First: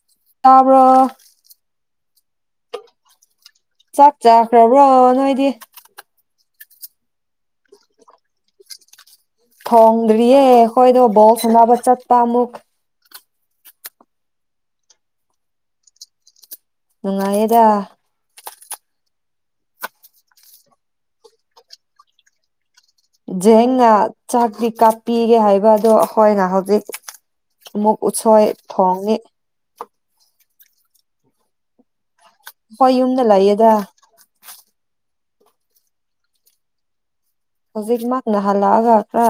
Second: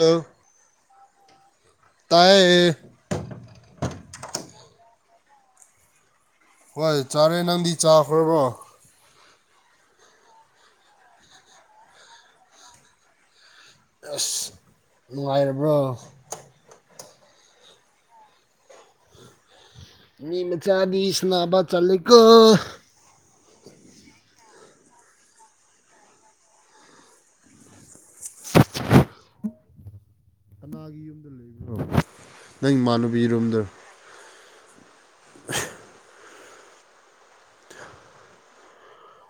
inaudible ꯇꯥꯕ꯭ꯔꯣ ꯇꯥꯌꯦ ꯆꯥꯛ ꯆꯈ꯭ꯔꯕ꯭ꯔꯣ ꯅꯣꯏꯗꯤ ꯍꯣꯏ ꯆꯥꯔꯦ ꯅꯪꯗꯤ ꯆꯥꯈ꯭ꯔꯕꯣ ꯊꯣꯡꯗ꯭ꯔꯤꯌꯦ ꯑꯩꯈꯣꯏꯗꯣ ꯕꯥꯎ ꯁꯥꯎꯅꯕ ꯆꯠꯄ ꯑꯃꯨꯛ ꯑꯁ ꯅꯨꯡꯉꯥꯏꯔꯕ꯭ꯔꯣ ꯅꯨꯡꯉꯥꯏꯌꯦꯗ ꯃꯤ ꯃꯆꯥꯗꯤ ꯁꯅꯥꯕ ꯆꯥꯠꯂꯦꯀꯣ ꯖꯦꯡꯅ ꯆꯥꯛꯇꯤ ꯀꯥꯞꯄꯤꯒꯦ ꯍꯥꯏꯕ ꯑꯗꯣ ꯑꯩꯈꯣꯏꯅ ꯍꯧꯖꯤꯛ ꯃꯨꯛ ꯎꯁꯣꯏ ꯊꯣꯡꯅꯤ ꯀꯅꯥꯒꯤ ꯌꯨꯝꯗ ꯂꯩꯕꯣ ꯅꯪ ꯍꯣꯏ ꯌꯨꯝꯗ ꯏꯃꯥꯟꯅꯕꯤꯔꯣꯝꯗ ꯂꯩꯌꯦꯗ inaudible ꯍꯧꯖꯤꯛꯃꯛꯅ ꯍꯜꯂꯛꯑꯒ ꯈꯔ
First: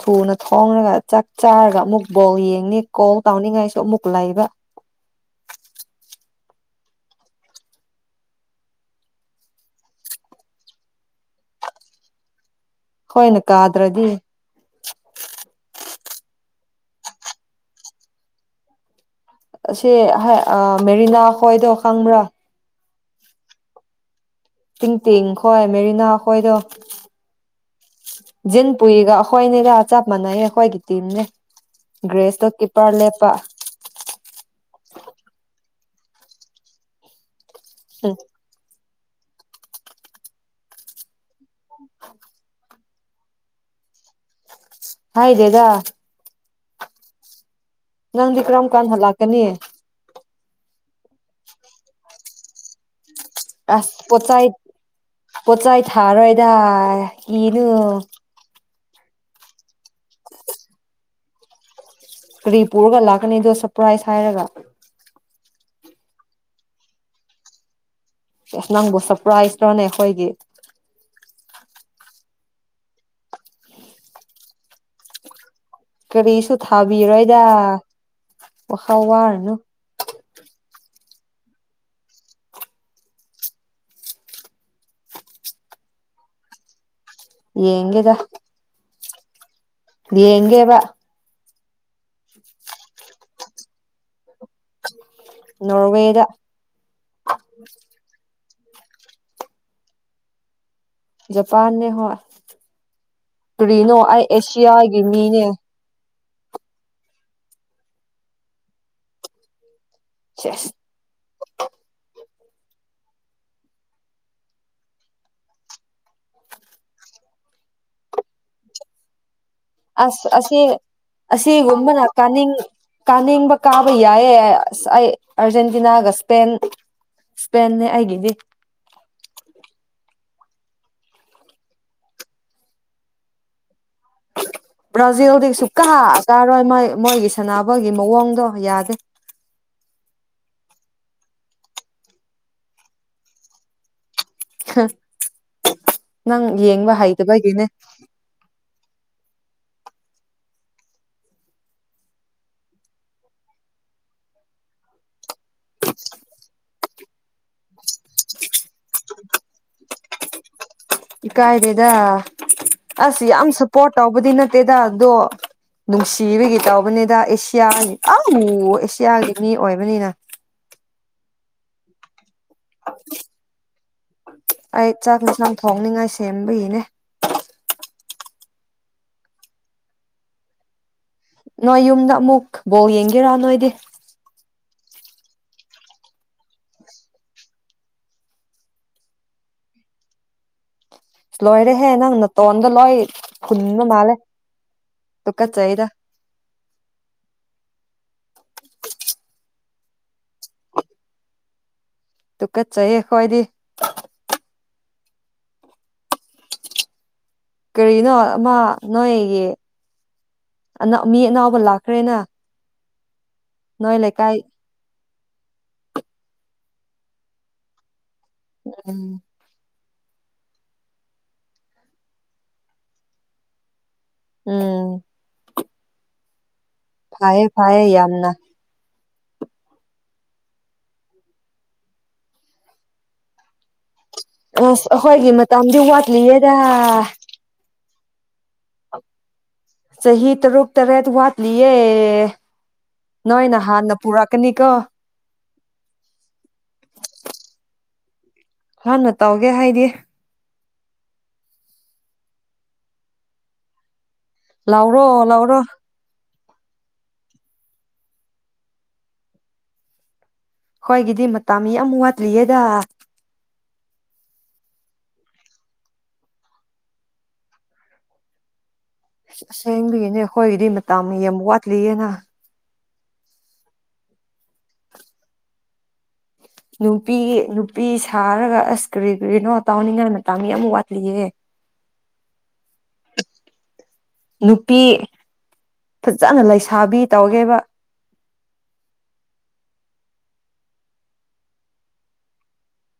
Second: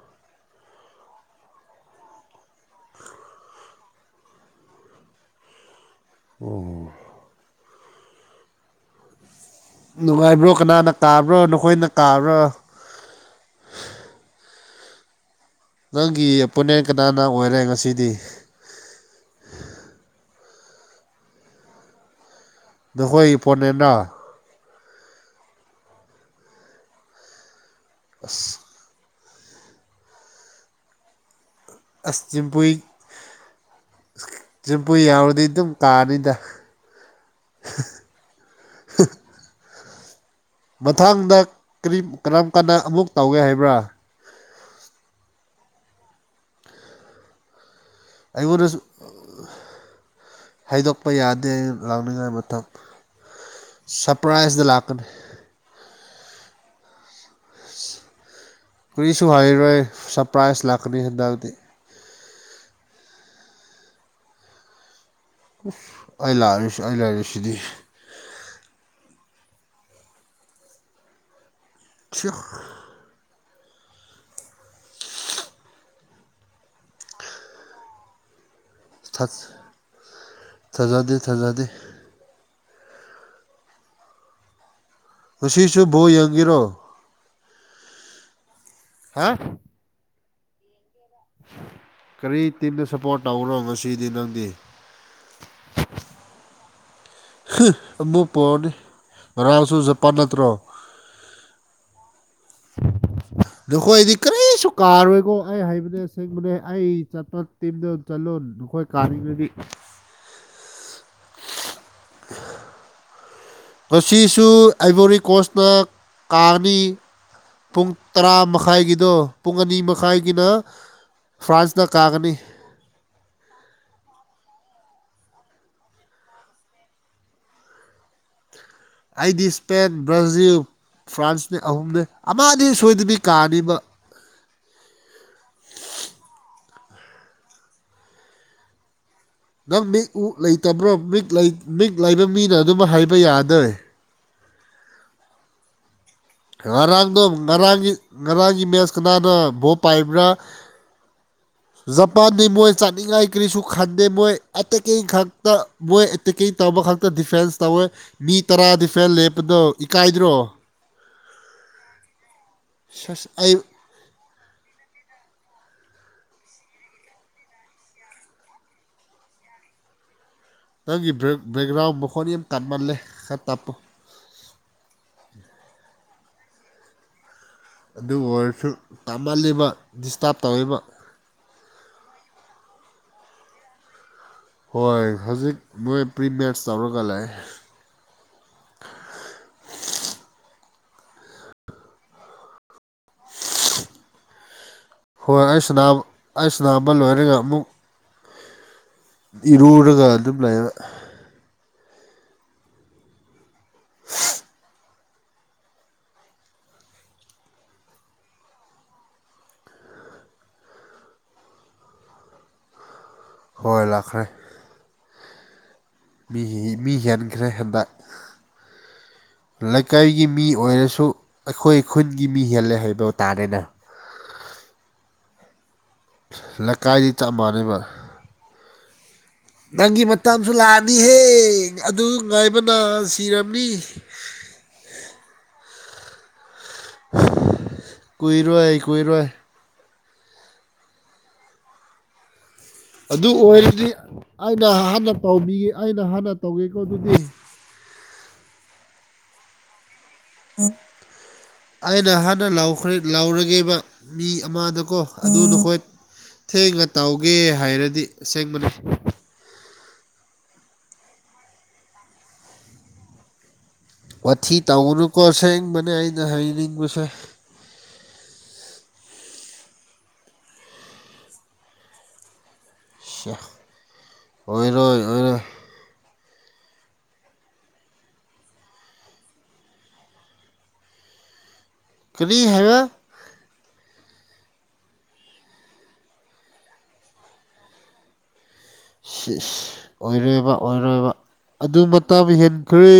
ꯊꯨꯅ ꯊꯣꯡꯉꯒ ꯆꯥꯛ ꯆꯥꯔꯒ ꯑꯃꯨꯛ ꯕꯣꯜ ꯌꯦꯡꯅꯤ ꯀꯜ ꯇꯥꯎꯅꯤꯡꯉꯥꯏꯁꯨ ꯑꯃꯨꯛ ꯂꯩꯕ ꯑꯣꯝ ꯅꯨꯡꯉꯥꯏꯕ꯭ꯔꯣ ꯀꯅꯥꯅ ꯀꯥꯕ꯭ꯔꯣ ꯅꯈꯣꯏꯅ ꯀꯥꯕ꯭ꯔꯣ ꯑꯩꯈꯣꯏꯅ ꯀꯥꯗ꯭ꯔꯗꯤ ꯅꯪꯒꯤ ꯑꯦꯄꯣꯅꯦꯟ ꯀꯅꯥꯅ ꯑꯣꯏꯔꯦ ꯉꯁꯤꯗꯤ ꯑꯁꯦ ꯃꯦꯔꯤꯅꯥ ꯈꯣꯏꯗꯣ ꯈꯪꯕ꯭ꯔꯥ ꯅꯈꯣꯏ ꯏꯄꯣꯅꯦꯅ ꯇꯤꯡ ꯇꯤꯡꯈꯣꯏ ꯃꯦꯔꯤꯅꯥ ꯑꯩꯈꯣꯏꯗꯣ ꯖꯤꯟ ꯄꯨꯏꯒ ꯑꯩꯈꯣꯏꯅꯦꯒ ꯆꯞ ꯃꯥꯟꯅꯩ ꯑꯩꯈꯣꯏꯒꯤ ꯇꯤꯝꯅꯦ ꯑꯁ ꯒ꯭ꯔꯦꯁꯇꯣ ꯖꯤꯝꯄꯨꯏ ꯀꯤꯞꯄꯔ ꯂꯦꯞꯄ ꯖꯤꯝꯄꯨꯏ ꯌꯥꯎꯔꯗꯤ ꯑꯗꯨꯝ ꯀꯥꯔꯅꯤꯗ ꯎꯝ ꯃꯊꯪꯡꯗ ꯀꯔꯤꯝ ꯀꯔꯝ ꯀꯟꯗ ꯑꯃꯨꯛ ꯇꯧꯒꯦ ꯍꯥꯏꯕ꯭ꯔꯥ ꯍꯥꯏ ꯗꯦꯗꯥ ꯅꯪꯗꯤ ꯀ꯭ꯔꯝ ꯑꯩꯉꯣꯟꯗꯁꯨ ꯀꯥꯟ ꯍꯜꯂꯛꯀꯅꯤ ꯍꯥꯏꯗꯣꯛꯄ ꯌꯥꯗꯦ ꯑꯩꯅ ꯂꯥꯛꯅꯤꯡꯉꯥꯏ ꯃꯇꯝ ꯑꯁ ꯄꯣꯠꯆꯩ ꯁꯔꯄ꯭ꯔꯥꯏꯖꯇ ꯂꯥꯛꯀꯅꯤ ꯄꯣꯠꯆꯩ ꯊꯥꯔꯣꯏꯗꯥ ꯀꯤꯅꯨ ꯀꯨꯔꯤꯁꯨ ꯍꯥꯏꯔꯣꯏ ꯁꯔꯄ꯭ꯔꯥꯏꯖ ꯂꯥꯛꯀꯅꯤ ꯍꯟꯗꯛꯗꯤ ꯀꯔꯤꯄꯨꯔꯒ ꯂꯥꯛꯀꯅꯤꯗꯣ ꯁꯄ꯭ꯔꯥꯏꯁ ꯍꯥꯏꯔꯒ ꯑꯁ ꯑꯩ ꯂꯥꯛꯔꯁꯨ ꯑꯩ ꯂꯩꯔꯤꯁꯤꯗꯤ ꯑꯉꯥꯡꯕ ꯁꯔꯄ꯭ꯔꯥꯏꯁ ꯅꯣꯅꯦ ꯑꯩꯈꯣꯏꯒꯤ ꯆꯥ ꯀꯔꯤꯁꯨ ꯊꯥꯕꯤꯔꯣꯏꯗ ꯋꯥꯈꯥꯏ ꯉꯥꯡꯑꯅꯨ ꯊꯥꯖꯗꯦ ꯊꯥꯖꯗꯦ ꯉꯁꯤꯁꯨ ꯕꯣꯜ ꯌꯦꯡꯒꯦꯔꯣ ꯌꯦꯉꯗꯦꯗ ꯍꯥ ꯌꯦꯡꯉꯦꯕ ꯀꯔꯤ ꯇꯤꯝꯅ ꯁꯞꯄꯣꯔꯠ ꯇꯧꯕꯅꯣ ꯉꯁꯤꯗꯤ ꯅꯪꯗꯤ ꯅꯣꯔꯔꯋꯦꯗ ꯍꯨꯡ ꯑꯃꯨꯛ ꯄꯣꯔꯅꯤ ꯉꯔꯥꯡꯁꯨ ꯖꯄꯥꯟ ꯅꯠꯇ꯭ꯔꯣ ꯖꯄꯥꯟꯅꯦ ꯍꯣꯏ ꯀꯔꯤꯅꯣ ꯅꯈꯣꯏꯗꯤ ꯑꯩ ꯀꯔꯤꯁꯨ ꯑꯦꯁꯤꯌꯥꯒꯤ ꯀꯥꯔꯣꯏꯀꯣ ꯃꯤꯅꯦ ꯑꯩ ꯍꯥꯏꯕꯅꯦ ꯑꯁꯦꯡꯕꯅꯦ ꯑꯩ ꯆꯠꯄ ꯇꯤꯝꯗ ꯆꯠꯂꯣ ꯅꯈꯣꯏ ꯀꯥꯅꯤꯡꯉꯗꯤ ꯁꯦꯁ [inaudible] ꯉꯁꯤꯁꯨ ꯑꯩꯕꯣꯔꯤꯀꯣꯁꯅ ꯀꯥꯅꯤ ꯄꯨꯡ ꯇꯔꯥ ꯃꯈꯥꯏꯒꯤꯗꯣ ꯄꯨꯡ ꯑꯅꯤ ꯑꯁ ꯃꯈꯥꯏꯒꯤꯅ ꯑꯁꯤ ꯐ꯭ꯔꯥꯟꯁꯅ ꯑꯁꯤꯒꯨꯝꯕꯅ ꯀꯥꯒꯅꯤ ꯀꯥꯅꯤꯡ ꯀꯥꯅꯤꯡꯕ ꯀꯥꯕ ꯌꯥꯏꯌꯦ ꯑꯁ ꯑꯩ ꯑꯔꯖꯦꯟꯇꯤꯅꯥꯒ ꯏꯁꯄꯦꯟ ꯁꯄꯦꯦꯟꯅꯦ ꯑꯩꯒꯤꯗꯤ ꯑꯩꯗꯤ ꯏꯁꯄꯦꯟ ꯕ꯭ꯔꯥꯖꯤꯜ ꯐ꯭ꯔꯥꯟꯁꯅꯦ ꯑꯍꯨꯝꯅꯤ ꯑꯃꯅꯤ ꯁꯣꯏꯗꯕꯤ ꯀꯥꯅꯤꯕ ꯕ꯭ꯔꯥꯖꯤꯜꯗꯤ ꯁꯨꯛꯀ ꯀꯥꯔꯣꯏ ꯃꯣꯏ ꯃꯣꯏꯒꯤ ꯁꯥꯟꯅꯕꯒꯤ ꯃꯑꯣꯡꯗꯣ ꯌꯥꯗꯦ ꯅꯪ ꯃꯤꯛ ꯎꯛ ꯂꯩꯇꯕ꯭ꯔꯣ ꯃꯤ ꯃꯤꯛ ꯂꯩꯕ ꯃꯤꯅ ꯑꯗꯨꯝ ꯍꯥꯏꯕ ꯌꯥꯗꯦ ꯅꯪ ꯌꯦꯡꯕ ꯉꯔꯥꯡꯗꯣ ꯍꯩꯇꯕꯒꯤꯅꯦ ꯉꯔꯥꯡꯒꯤ ꯉꯔꯥꯡꯒꯤ ꯃꯦꯁ ꯀꯅꯥꯅ ꯚꯣꯜ ꯄꯥꯏꯕ꯭ꯔꯥ [inaudible] ꯖꯄꯥꯟꯗꯤ ꯃꯣꯏ ꯆꯥꯟꯅꯤꯡꯉꯥꯏ ꯀꯔꯤꯁꯨ ꯈꯟꯗꯦ ꯃꯣꯏ ꯑꯦꯇꯦꯛꯀꯤ ꯈꯛꯇ ꯃꯣꯏ ꯑꯦꯇꯦꯛꯀꯤꯡ ꯇꯧꯕ ꯈꯛꯇ ꯗꯤꯐꯦꯟꯁ ꯇꯧꯋꯦ ꯃꯤ ꯇꯔꯥ ꯗꯤꯐꯦꯟ ꯂꯦꯞꯄꯗꯣ ꯏꯀꯥꯏꯗ꯭ꯔꯣ ꯏꯀꯥꯏꯗꯦꯗ ꯑꯁ ꯁꯁ ꯌꯥꯝ ꯑꯩ ꯁꯞꯄꯣꯔꯠ ꯇꯧꯕꯗꯤ ꯅꯠꯇꯦꯗ ꯑꯗꯣ ꯅꯨꯡꯁꯤꯕꯒꯤ ꯇꯧꯕꯅꯤꯗ ꯑꯦꯁꯤꯌꯥꯅꯤ ꯑ ꯅꯣꯔꯠ ꯑꯦꯁꯤꯌꯥꯒꯤ ꯃꯤ ꯑꯣꯏꯕꯅꯤꯅ ꯅꯪꯒꯤ ꯕꯦꯛ ꯕꯦꯛꯒ꯭ꯔꯥꯎꯟ ꯃꯈꯣꯟꯅꯤ ꯌꯥꯝ ꯇꯥꯃꯜꯂꯦ ꯈꯔ ꯇꯞꯄꯣ ꯑꯩ ꯆꯥꯛ ꯍꯤꯁꯥꯡ ꯊꯣꯡꯅꯤꯡꯉꯥꯏ ꯁꯦꯝꯕꯒꯤꯅꯦ ꯑꯗꯨ ꯑꯣꯏꯔꯁꯨ ꯇꯥꯃꯜꯂꯤꯕ ꯗꯤꯁꯇꯥꯔꯕ ꯇꯧꯏꯕ ꯅꯣꯏ ꯌꯨꯝꯗ ꯑꯃꯨꯛ ꯕꯣꯜ ꯌꯦꯡꯒꯦꯔꯥ ꯅꯣꯏꯗꯤ ꯍꯣꯏ ꯍꯧꯖꯤꯛ ꯃꯣꯏ ꯄ꯭ꯔꯤ ꯃꯦꯁ ꯇꯧꯔꯒ ꯂꯩ ꯂꯣꯏꯔꯦꯍꯦ ꯅꯪ ꯅꯇꯣꯟꯗꯣ ꯂꯣꯏ ꯐꯨꯟꯕ ꯃꯥꯜꯂꯦ ꯍꯣꯏ ꯑꯩ ꯇꯨꯀꯠꯆꯩꯗ ꯁꯅꯥꯕ ꯑꯩ ꯁꯅꯥꯕ ꯂꯣꯏꯔꯒ ꯑꯃꯨꯛ ꯏꯔꯨꯔꯒ ꯑꯗꯨꯝ ꯂꯩꯕ ꯇꯨꯀꯠꯆꯩꯌꯦ ꯑꯩꯈꯣꯏꯗꯤ [unintelligible] ꯀꯔꯤꯅꯣ ꯑꯃ ꯅꯣꯏꯒꯤ ꯑ [unintelligible] ꯃꯤ ꯑꯅꯥꯎꯕ ꯂꯥꯛꯈ꯭ꯔꯦꯅ ꯍꯣꯏ ꯅꯣꯏ ꯂꯥꯛꯈ꯭ꯔꯦ ꯂꯩꯀꯥꯏ ꯃꯤ ꯃꯤ ꯍꯦꯟꯈ꯭ꯔꯦ ꯍꯟꯗꯛ ꯎꯝ ꯂꯩꯀꯥꯏꯒꯤ ꯃꯤ ꯑꯣꯏꯔꯁꯨ ꯑꯩꯈꯣꯏ ꯈꯨꯟꯒꯤ ꯃꯤ ꯍꯦꯜꯂꯦ ꯍꯥꯏꯕ ꯇꯥꯔꯦꯅ ꯎꯝ ꯂꯀꯥꯏ ꯐꯥꯏꯌꯦ ꯐꯥꯏꯌꯦ ꯌꯥꯝꯅ ꯅꯪꯒꯤ ꯃꯇꯝꯁꯨ ꯂꯥꯛꯑꯅꯤꯍꯦ ꯑꯗꯨ ꯉꯥꯏꯕꯅ ꯁꯤꯔꯝꯅꯤ ꯑꯁ ꯑꯩꯈꯣꯏꯒꯤ ꯃꯇꯝꯗꯤ ꯋꯥꯠꯂꯤꯌꯦꯗ ꯀꯨꯏꯔꯣꯏ ꯀꯨꯏꯔꯣꯏ ꯆꯍꯤ ꯇꯔꯨꯛ ꯇꯔꯦꯠ ꯋꯥꯠꯂꯤꯌꯦ ꯑꯗꯨ ꯅꯣꯏꯅ ꯑꯣꯏꯔꯗꯤ ꯍꯥꯟꯅ ꯑꯩꯅ ꯄꯨꯔꯛꯀꯅꯤꯀꯣ ꯍꯥꯟꯅ ꯇꯧꯕꯤꯒ ꯑꯩꯅ ꯍꯥꯟꯅ ꯇꯧꯒꯦꯀꯣ ꯑꯗꯨꯗꯤ ꯍꯥꯟꯅ ꯇꯧꯒꯦ ꯍꯥꯏꯗꯤ ꯑꯩꯅ ꯍꯥꯟꯅ ꯂꯥꯎꯈ꯭ꯔꯦ ꯂꯥꯎꯔꯒꯦꯕ ꯃꯤ ꯑꯃꯗꯨꯀꯣ ꯂꯥꯎꯔꯣ ꯑꯗꯨꯗꯣ ꯂꯥꯎꯔꯣ ꯍꯣꯏ ꯊꯦꯡꯅ ꯇꯧꯒꯦ ꯍꯥꯏꯔꯗꯤ ꯑꯁꯦꯡꯕ ꯂꯩ ꯍꯣꯏꯒꯤꯗꯤ ꯃꯇꯝ ꯌꯥꯝ ꯋꯥꯠꯂꯤꯌꯦꯗ ꯋꯥꯊꯤ ꯇꯧꯅꯨꯀꯣ ꯁꯦꯡꯕꯅꯦ ꯑꯩꯅ ꯍꯥꯏꯅꯤꯡꯕꯁꯦ ꯑꯁꯦꯡꯕꯒꯤꯅꯤ ꯑꯩꯈꯣꯏꯒꯤꯗꯤ ꯃꯇꯝ ꯌꯥꯝ ꯋꯥꯠꯂꯤꯌꯦꯅ [unintelligible] ꯑꯣꯏꯔꯣꯏ ꯑꯣꯏꯔꯣꯏ ꯅꯨꯄꯤꯒꯤ ꯅꯨꯄꯤ ꯁꯥꯔꯒ ꯑꯁ ꯀꯔꯤ ꯀꯔꯤꯅꯣ ꯇꯥꯎꯅꯤꯡꯉꯥꯏ ꯃꯇꯝ ꯌꯥꯝ ꯋꯥꯠꯂꯤꯌꯦ ꯀꯔꯤ ꯍꯥꯏꯕ ꯅꯨꯄꯤ ꯐꯖꯅ ꯂꯩꯁꯥꯕꯤ ꯇꯧꯒꯦꯕ ꯁꯤꯁ ꯑꯣꯏꯔꯣꯏꯕ ꯑꯣꯏꯔꯣꯏꯕ ꯑꯗꯨ ꯃꯇꯝ ꯍꯦꯟꯈ꯭ꯔꯦ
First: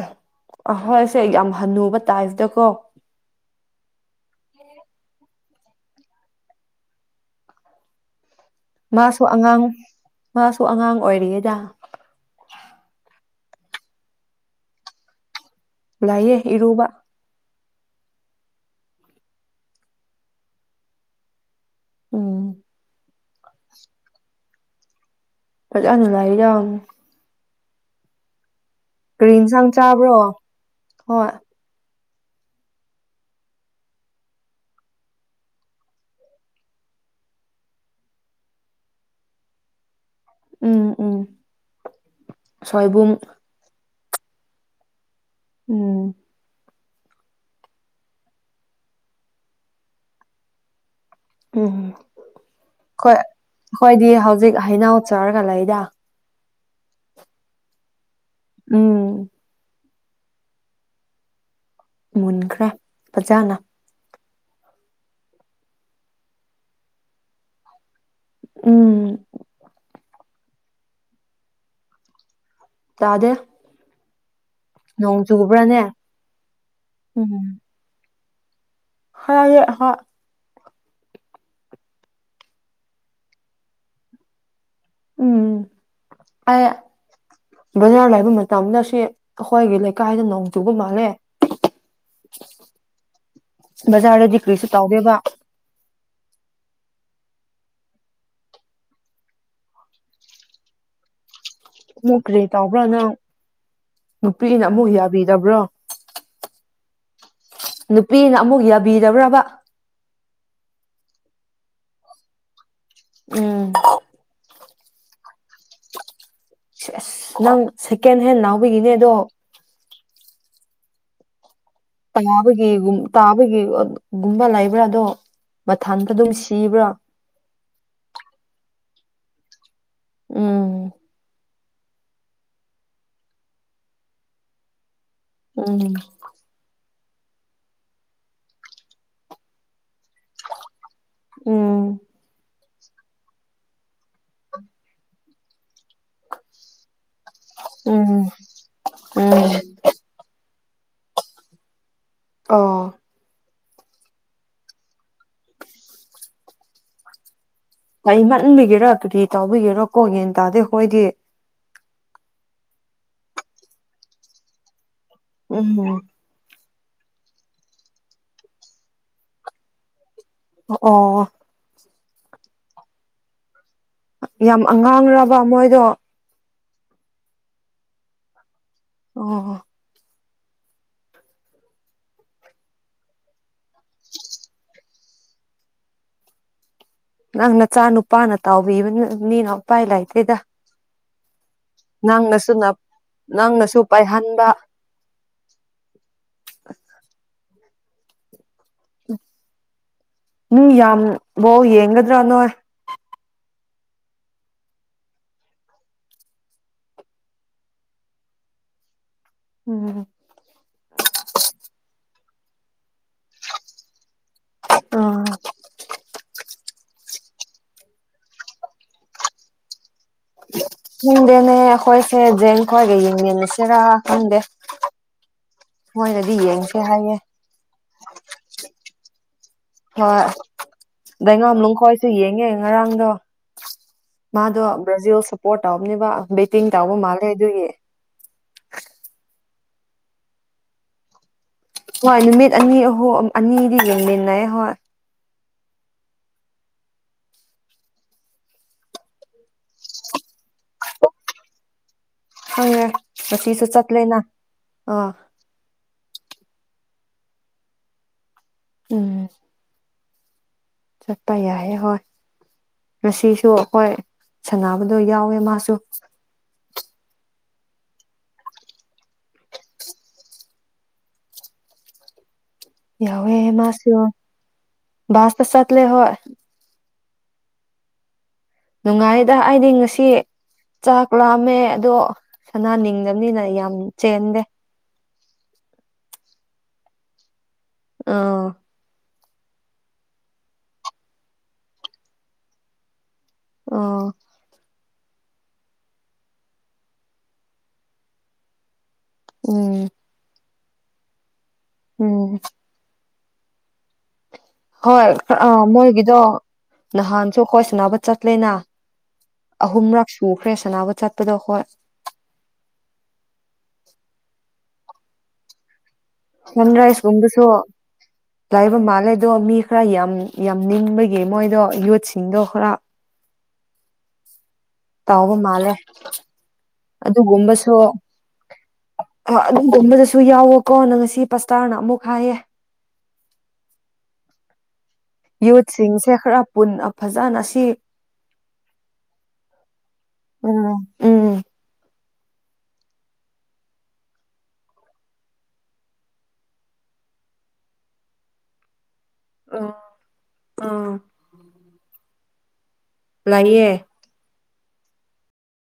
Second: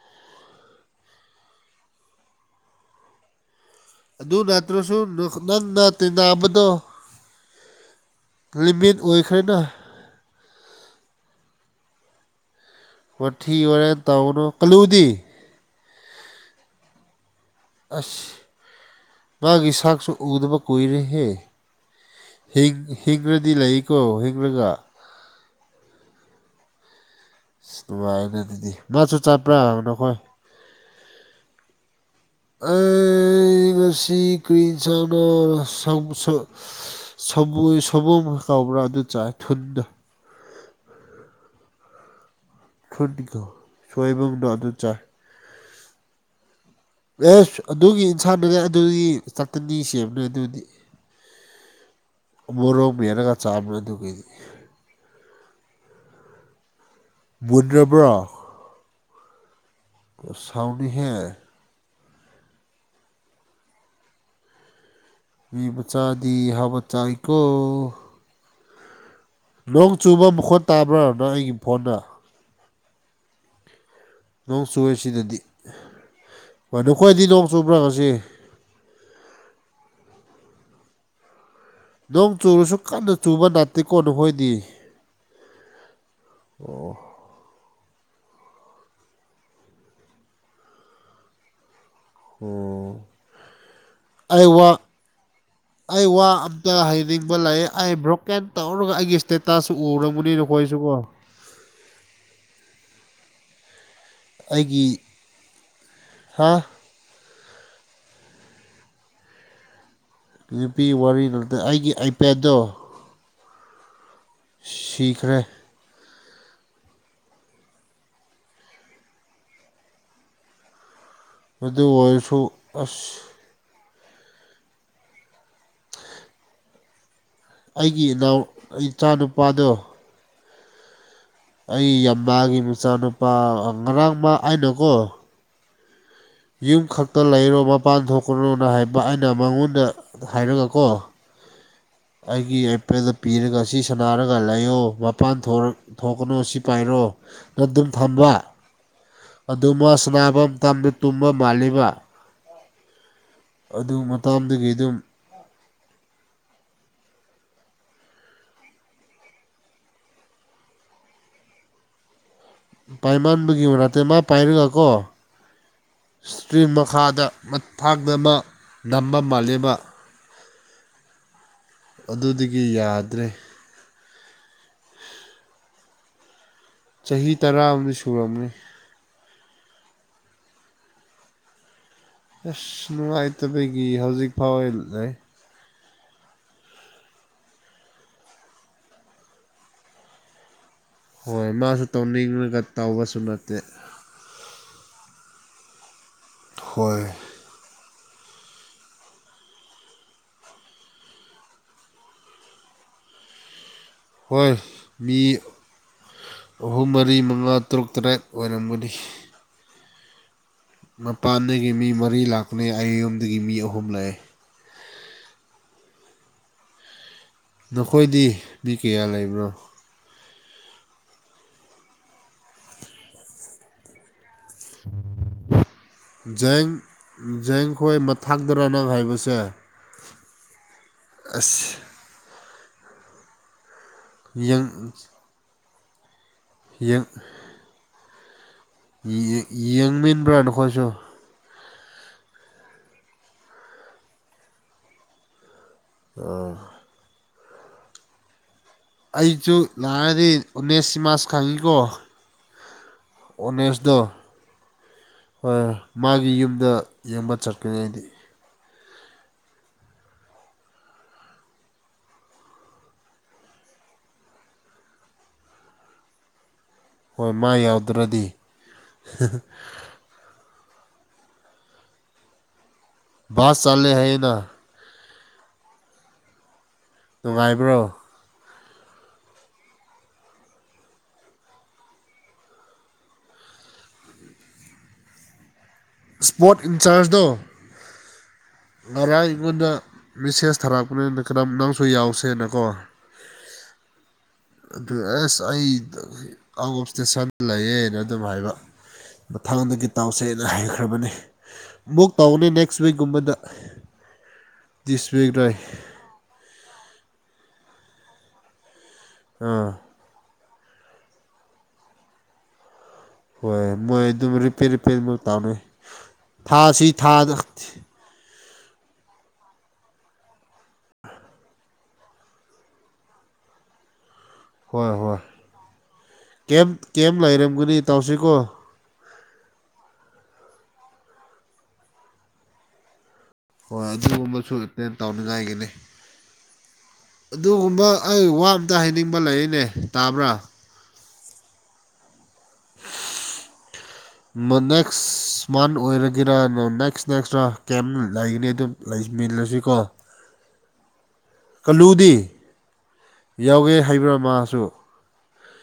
ꯑ ꯑꯍꯣꯏꯁꯦ ꯌꯥꯝ ꯍꯟꯅꯨꯕ ꯇꯥꯏꯞꯇꯀꯣ ꯑꯗꯨ ꯅꯠꯇ꯭ꯔꯁꯨ ꯅꯪ ꯅ ꯇꯤꯟꯅꯕꯗꯣ ꯂꯤꯃꯤꯠ ꯃꯥꯁꯨ ꯑꯣꯏꯈ꯭ꯔꯦꯅ ꯑꯉꯥꯡ ꯃꯥꯁꯨ ꯑꯉꯥꯡ ꯑꯣꯏꯔꯤꯌꯦꯗ ꯋꯥꯊꯤ ꯋꯥꯔꯦꯝ ꯇꯧꯅꯣ ꯀꯂꯨꯗꯤ ꯂꯥꯏꯌꯦ ꯏꯔꯨꯕ ꯑꯁ ꯃꯥꯒꯤ ꯁꯥꯛꯁꯨ ꯎꯗꯕ ꯀꯨꯏꯔꯦꯍꯦ ꯎꯝ ꯍꯤꯡ ꯍꯤꯡꯉ꯭ꯔꯥꯗꯤ ꯂꯩꯀꯣ ꯍꯤꯡꯔꯒ ꯐꯖꯅ ꯂꯩꯌꯣꯡ ꯑꯁ ꯅꯨꯡꯉꯥꯏꯅꯦ ꯑꯗꯨꯗꯤ ꯃꯥꯁꯨ ꯀꯔꯤ ꯆꯠꯄ꯭ꯔꯥ ꯏꯟꯁꯥꯡ ꯆꯥꯕ꯭ꯔꯣ ꯅꯈꯣꯏ ꯍꯣꯏ ꯑꯦ ꯉꯁꯤ ꯀꯔꯤ ꯏꯟꯁꯥꯡꯅꯣ ꯁꯧ ꯁꯧ [unintelligible] ꯀꯧꯕ꯭ꯔꯥ ꯑꯗꯨ ꯆꯥꯏ [unintelligible] ꯎꯝ ꯎꯝ ꯁꯣꯏꯕꯨꯝ [unintelligible] ꯁꯣꯏꯕꯨꯝꯗꯣ ꯑꯗꯨ ꯆꯥꯏ ꯎꯝ ꯑꯦꯁ ꯑꯗꯨꯒꯤ ꯏꯟꯁꯥꯡꯅꯅꯦ ꯑꯗꯨꯗꯤ ꯆꯥꯛꯇꯅꯤ ꯁꯦꯝꯕꯅꯦ ꯑꯗꯨꯗꯤ ꯎꯝ ꯃꯣꯔꯣꯛ ꯈꯣꯏ ꯃꯦꯠꯂꯒ ꯆꯥꯕ꯭ꯔꯥ ꯑꯩꯈꯣꯏꯗꯤ ꯑꯗꯨꯒꯤ ꯍꯧꯖꯤꯛ ꯍꯩꯅꯧ ꯆꯥꯔꯒ ꯂꯩꯗ ꯨꯙꯕꯣ [unintelligible] ꯎꯝ ꯁꯥꯎꯅꯤꯍꯦ ꯃꯨꯟꯈ꯭ꯔꯦ ꯐꯖꯅ ꯃꯤꯕꯆꯥꯥꯗꯤ ꯍꯥꯕ ꯆꯥꯏꯀꯣ ꯎꯝ ꯅꯣꯡ ꯆꯨꯕ ꯃꯈꯣꯟꯠ ꯇꯥꯕ꯭ꯔꯥꯅꯪ ꯑꯩꯒꯤ ꯐꯣꯟꯗ ꯇꯥꯗꯦ ꯅꯣꯡ ꯆꯨꯏꯦ ꯅꯣꯡ ꯁꯤꯗꯗꯤ ꯆꯨꯕ꯭ꯔꯥꯅꯦ ꯍꯣꯏ ꯅꯈꯣꯏꯗꯤ ꯅꯣꯡ ꯆꯨꯕ꯭ꯔꯥ ꯉꯁꯤ ꯈꯔꯑ ꯍꯣꯏ [unintelligible] ꯅꯣꯡ ꯆꯨꯔꯨꯁꯨ ꯀꯟꯅ ꯆꯨꯕ ꯅꯠꯇꯦꯀꯣ ꯅꯈꯣꯏꯗꯤ ꯎꯝ ꯑ [unintelligible] ꯕꯖꯥꯔ ꯂꯩꯕ ꯃꯇꯝꯗ ꯁꯤ ꯑꯩꯈꯣꯏꯒꯤ ꯂꯩꯀꯥꯏꯗ ꯅꯣꯡ ꯆꯨꯕ ꯃꯥꯜꯂꯦ ꯑꯣ ꯕꯖꯥꯔꯗ ꯗꯤ ꯑꯩ ꯀ꯭ꯔꯤꯁꯨ ꯋꯥ ꯇꯥꯎꯗꯦꯕ ꯑꯩ ꯋꯥ ꯑꯝꯇ ꯍꯥꯏꯩꯅꯤꯡꯕ ꯂ ꯑꯩ ꯕ꯭ꯔꯣꯀꯦꯟ ꯇꯧꯔꯒ ꯑꯩꯒꯤ ꯏꯁꯇꯦꯇꯥꯁ ꯁ ꯎꯔꯕꯗꯤꯗꯈꯣꯏꯁꯨ ꯀꯣ [unintelligible] ꯑꯃꯨꯛ ꯀ꯭ꯔꯦ ꯇꯥꯎꯕ꯭ꯔꯥꯅꯪ ꯅꯨꯄꯤꯅ ꯑꯃꯨꯛ ꯌꯥꯕꯤꯗꯕ꯭ꯔꯣ ꯍꯥꯥ ꯅꯨꯄꯤꯅ ꯑꯃꯨꯛ ꯌꯥꯕꯤꯔꯕ꯭ꯔꯕ ꯅꯨꯄꯤ ꯋꯥꯔꯤ ꯅꯠꯇ ꯑꯩꯒꯤ ꯑꯥꯏꯄꯦꯠꯇꯣ ꯎꯝ ꯁꯤꯈ꯭ꯔꯦ ꯑꯁ ꯅꯪ ꯁꯦꯀꯦꯟ ꯍꯦꯟ ꯂꯥꯎꯕꯤꯒꯤꯅꯦ ꯑꯗꯣ ꯑꯗꯨ ꯑꯗꯨ [unintelligible] ꯇꯥꯕꯒꯤ ꯇꯥꯕꯒꯤ ꯒꯨꯝꯕ ꯂꯩꯕ꯭ꯔꯥ ꯑꯗꯣ ꯃꯊꯟꯗ ꯑꯗꯨꯝ ꯁꯤꯕ꯭ꯔꯥ ꯑꯩꯒꯤ ꯏꯅꯥꯎ ꯏꯆꯥ ꯅꯨꯄꯥꯗꯣ ꯎꯝ ꯑꯩ ꯌꯥꯝꯃꯒꯤ ꯃꯆꯥꯅꯨꯄꯥ ꯉꯔꯥꯡ ꯃꯥ ꯍꯥꯏꯅꯨꯀꯣ ꯎꯝ ꯌꯨꯝ ꯈꯛꯇ ꯂꯩꯔꯣ ꯃꯄꯥꯟ ꯊꯣꯛꯈ꯭ꯔꯣꯅ ꯍꯥꯏꯕ ꯑꯩꯅ ꯃꯉꯣꯟꯗ ꯍꯥꯏꯔꯒ ꯀꯣ ꯎꯝ ꯑꯩꯒꯤ ꯑꯦꯝꯄꯦꯗ ꯄꯤꯔꯒ ꯁꯤ ꯁꯥꯟꯅꯔꯒ ꯂꯩꯌꯣ ꯃꯄꯥꯟ ꯊꯣꯛ ꯊꯣꯛꯀꯅꯨ ꯁꯤ ꯄꯥꯏꯔꯣ ꯑꯗꯨꯝ ꯎꯝ ꯊꯝꯕ ꯎꯝ ꯑꯗꯨꯃꯁꯅꯥꯐꯝ ꯇꯝꯗ ꯇꯨꯝꯕ ꯃꯥꯜꯂꯤꯕ ꯑꯣ ꯑꯗꯨ ꯃꯇꯝꯗꯨꯗꯒꯤ ꯑꯗꯨꯝ ꯀꯔꯤ ꯃꯟꯕꯤꯒꯦꯔꯥ ꯀꯔꯤ ꯇꯥꯎꯕꯤꯒꯦꯔ ꯀꯣ ꯌꯦꯟ ꯇꯥꯗꯦ ꯍꯣꯏꯗꯤ ꯄꯥꯏꯃꯥꯟꯕꯒꯤ ꯃꯅꯥꯠꯇꯦ ꯃꯥ ꯄꯥꯏꯔꯒ ꯀꯣ ꯎꯝ ꯏꯁꯇ꯭ꯔꯤꯡ ꯃꯈꯥꯗ ꯊꯥꯛꯅꯕ ꯅꯝꯕ ꯃꯥꯜꯂꯤꯕ ꯑꯣ ꯑꯗꯨꯗꯒꯤ ꯌꯥꯗ꯭ꯔꯦ ꯌꯥꯝ ꯑꯉꯥꯡꯂ ꯃꯣꯏꯗꯣ ꯆꯍꯤ ꯇꯔꯥꯍꯨꯝꯗꯣꯏ ꯁꯨꯨꯔꯕꯅꯤ ꯑꯣ ꯍꯣ ꯑꯁ ꯅꯨꯡꯉꯥꯏꯇꯕꯒꯤ ꯍꯧꯖꯤꯛ ꯐꯥꯎ ꯂꯩ ꯅꯪ ꯅꯆꯥ ꯅꯨꯄꯥꯅ ꯇꯥꯎꯕꯤꯕ ꯃꯤꯅ ꯎꯄꯥꯏ ꯂꯩꯥꯏꯇꯩꯗ ꯍꯣꯏ ꯃꯥꯁꯨ ꯇꯧꯅꯤꯡꯉꯒ ꯇꯧꯕꯁꯨ ꯅꯠꯇꯦ ꯅꯪꯅꯁꯨ ꯄꯥꯏꯍꯟꯕ ꯍꯣꯏ ꯅꯅꯨꯡ ꯌꯥꯝꯕꯣ ꯌꯦꯡꯒꯗ꯭ꯔꯥ ꯅꯣꯏ ꯍꯣꯏ ꯃꯤ ꯑꯍꯨꯝ ꯃꯔꯤ ꯃꯉꯥ ꯇꯔꯨꯛ ꯇꯔꯦꯠ ꯑꯣꯏꯔꯝꯒꯅꯤ ꯎꯝ ꯃꯄꯥꯟꯗꯒꯤ ꯃꯤ ꯃꯔꯤ ꯂꯥꯛꯄꯅꯦ ꯑꯩ ꯌꯨꯝꯝꯗꯒꯤ ꯃꯤ ꯑꯍꯨꯝ ꯂꯥꯛꯑꯦ ꯑꯣ ꯅꯈꯣꯏꯗꯤ ꯃꯤ ꯀꯌꯥ ꯂꯩꯕ꯭ꯔꯣ ꯈꯪꯗꯦꯅꯦ ꯑꯩꯈꯣꯏꯁꯦ ꯖꯦꯡ ꯈ꯭ꯋꯥꯒ ꯌꯦꯡꯃꯤꯟꯅꯁꯤꯔ ꯈꯪꯗꯦ ꯃꯣꯏꯅꯗꯤ ꯌꯦꯡꯁꯦ ꯖꯦꯡ ꯍꯥꯏꯌꯦꯦ ꯖꯦꯡꯈꯣꯏ ꯑꯃ ꯊꯥꯡꯗꯔꯅ ꯍꯥꯏꯕꯁꯦ ꯍꯣꯏ ꯗꯩꯉꯥꯝ ꯑꯁ ꯂꯅꯨꯡꯈꯣꯏꯁꯨ ꯌꯦꯡꯉꯦ ꯉꯔꯥꯡꯗꯣ ꯃꯥꯗꯣ ꯌꯦꯡ ꯕ꯭ꯔꯥꯖꯤꯜ ꯁꯄꯣꯔꯠ ꯇꯧꯕꯅꯦꯕ ꯕꯦꯇꯤꯡ ꯇꯧꯕ ꯌꯦꯡ ꯃꯥꯜꯂꯦ ꯑꯗꯨꯒꯤ ꯌꯦꯡꯃꯤꯟꯕ꯭ꯔꯥ ꯅꯈꯣꯏꯁꯨ ꯍꯣꯏ ꯅꯨꯃꯤꯠ ꯑꯅꯤ ꯑꯍꯨꯝ ꯑꯅꯤꯗꯤ ꯌꯦꯡꯃꯤꯟꯅꯩ ꯍꯣꯏ ꯎ ꯑꯩꯁꯨ ꯂꯥꯛꯑꯗꯤ ꯑꯣꯅꯦꯁ ꯁꯤꯃꯥꯁ ꯈꯪꯉꯤꯀꯣ ꯈꯪꯉꯦ ꯉꯁꯤꯁꯨ ꯆꯠꯂꯦꯅ ꯑꯥ ꯍꯣꯏꯣꯏ ꯃꯥꯒꯤ ꯌꯨꯝꯗ ꯌꯦꯡꯕ ꯆꯠꯀꯅꯤ ꯑꯩꯗꯤ ꯎꯝ ꯆꯠꯄ ꯌꯥꯏꯍꯦ ꯍꯣꯏ ꯉꯁꯤꯁꯨ ꯑꯩꯈꯣꯏ ꯁꯅꯥꯅꯕꯗꯣ ꯌꯥꯎꯋꯦ ꯃꯥꯁꯨ ꯍꯣꯏ ꯃꯥ ꯌꯥꯎꯗ꯭ꯔꯗꯤ ꯌꯥꯎꯦ ꯕꯥꯁ ꯃꯥꯁꯤ ꯆꯠꯂꯦ ꯌꯣ ꯍꯥꯏꯌꯦꯅ ꯁ ꯇ ꯆꯠ ꯂꯩꯦ ꯍꯣ ꯅꯨꯡꯉꯥꯏꯕ꯭ꯔꯣ ꯅꯨꯡꯉꯥꯏꯔꯤꯗ ꯑꯩꯗꯤ ꯉꯁꯤ ꯆꯥꯛ ꯂꯥꯑꯝꯃꯦ ꯑꯗꯣ ꯁꯅꯥ ꯅꯤꯡꯗꯕꯅꯤꯅ ꯌꯥꯝ ꯆꯦꯟꯗꯦ ꯏꯁ꯭ꯄꯣꯔꯠ ꯏꯟꯆꯥꯔꯖꯗꯣ ꯑꯥ ꯉꯔꯥꯡ ꯑꯩꯉꯣꯟꯗ ꯃꯦꯁꯦꯖ ꯊꯥꯔꯛꯄꯅꯤꯅ ꯈꯤꯗꯥ ꯅꯪꯁꯨ ꯌꯥꯎꯁꯦꯅꯀꯣ ꯑꯣ ꯑꯗꯨ S I out of station ꯂꯩꯌꯦꯅ ꯑꯗꯨꯝ ꯍꯥꯏꯕ ꯃꯊꯪꯗꯒꯤ ꯎꯝ ꯇꯥꯎꯁꯩꯑꯅ ꯍꯩꯈ꯭ꯔꯕꯅꯤ ꯛ ꯎꯝ ꯇꯧꯅꯤ ꯅꯦꯛꯁ ꯋꯤꯛꯀꯨꯝꯕꯗ ꯍ ꯗꯤꯁ ꯋꯤꯛ ꯑ ꯔꯥꯏ ꯃꯣꯏ ꯑꯗꯣ ꯅꯍꯥꯟꯁꯨ ꯑꯩꯈꯣꯏ ꯁꯅꯕ ꯆꯠꯂꯦꯅ ꯑꯥ ꯑꯍꯨꯝꯔꯛ ꯄꯨꯈ꯭ꯔꯦ ꯁꯅꯥꯕꯨ ꯆꯠꯄꯗꯣ ꯍꯈꯣꯏ ꯍꯣꯏ ꯃꯣꯏ ꯑꯗꯨꯝ ꯔꯤꯄꯦ ꯔꯤꯄꯦꯔ ꯃ ꯇꯥꯎꯅꯩ ꯅꯟ꯭ꯔꯥꯏꯁ ꯃꯗꯁꯨꯣ ꯂꯥꯛꯕ ꯃꯥꯜꯂꯦꯗꯣ ꯃꯤ ꯈꯔ ꯌꯥꯝ ꯌꯥꯝ ꯅꯤꯡꯕꯒꯤ ꯃꯣꯏꯗꯣ ꯌꯨꯠꯁꯤꯡꯗꯣ ꯈꯔ ꯍꯣꯏ ꯍꯣꯏ ꯇꯥꯎꯕ ꯃꯥꯜꯂꯦ ꯀꯦꯝ ꯀꯦꯝ ꯑꯗꯨꯒꯨꯝꯕꯁꯨ ꯂꯩꯔꯝꯒꯅꯤ ꯑ ꯇꯧꯁꯤꯀꯣ ꯑꯗꯨꯒꯨꯝꯕꯗꯁꯨ ꯌꯥꯎꯋꯣꯀꯣ ꯅꯪ ꯉꯁꯤ ꯄꯁꯇꯥꯔꯅ ꯑꯃꯨꯛ ꯍꯥꯏꯌꯦ ꯍꯣꯏ ꯑꯗꯨꯒꯨꯝꯕꯁꯨ ꯇꯧ ꯌꯨꯠꯁꯤꯡꯁꯦ ꯈꯔ ꯄꯨꯟꯅ ꯐꯖ ꯑꯗꯨꯒꯨꯝꯕ ꯑꯩ ꯋꯥ ꯑꯝꯇ ꯍꯥꯏꯅꯤꯡꯕ ꯂꯩꯔꯤꯅꯦ ꯇꯥꯕ꯭ꯔꯥ ꯎꯝ ꯎꯝ [unintelligible] ꯃꯅꯛꯁ ꯁꯨꯃꯥꯟ ꯑꯣꯏꯔꯒꯦꯔꯥ ꯅ ꯅꯦꯛꯁ ꯅꯦꯛꯁꯇꯔꯥ ꯀꯦꯝ ꯂꯩꯒꯅꯤ ꯑꯗꯨꯝ ꯎꯝ ꯂꯩꯃꯤꯜꯂꯁꯤꯀꯣ ꯎꯝ ꯑꯜꯂꯨꯗꯤ ꯂꯩꯌꯦ ꯌꯥꯎꯒꯦ ꯍꯥꯏꯕ꯭ꯔꯥ ꯃꯥꯁꯨ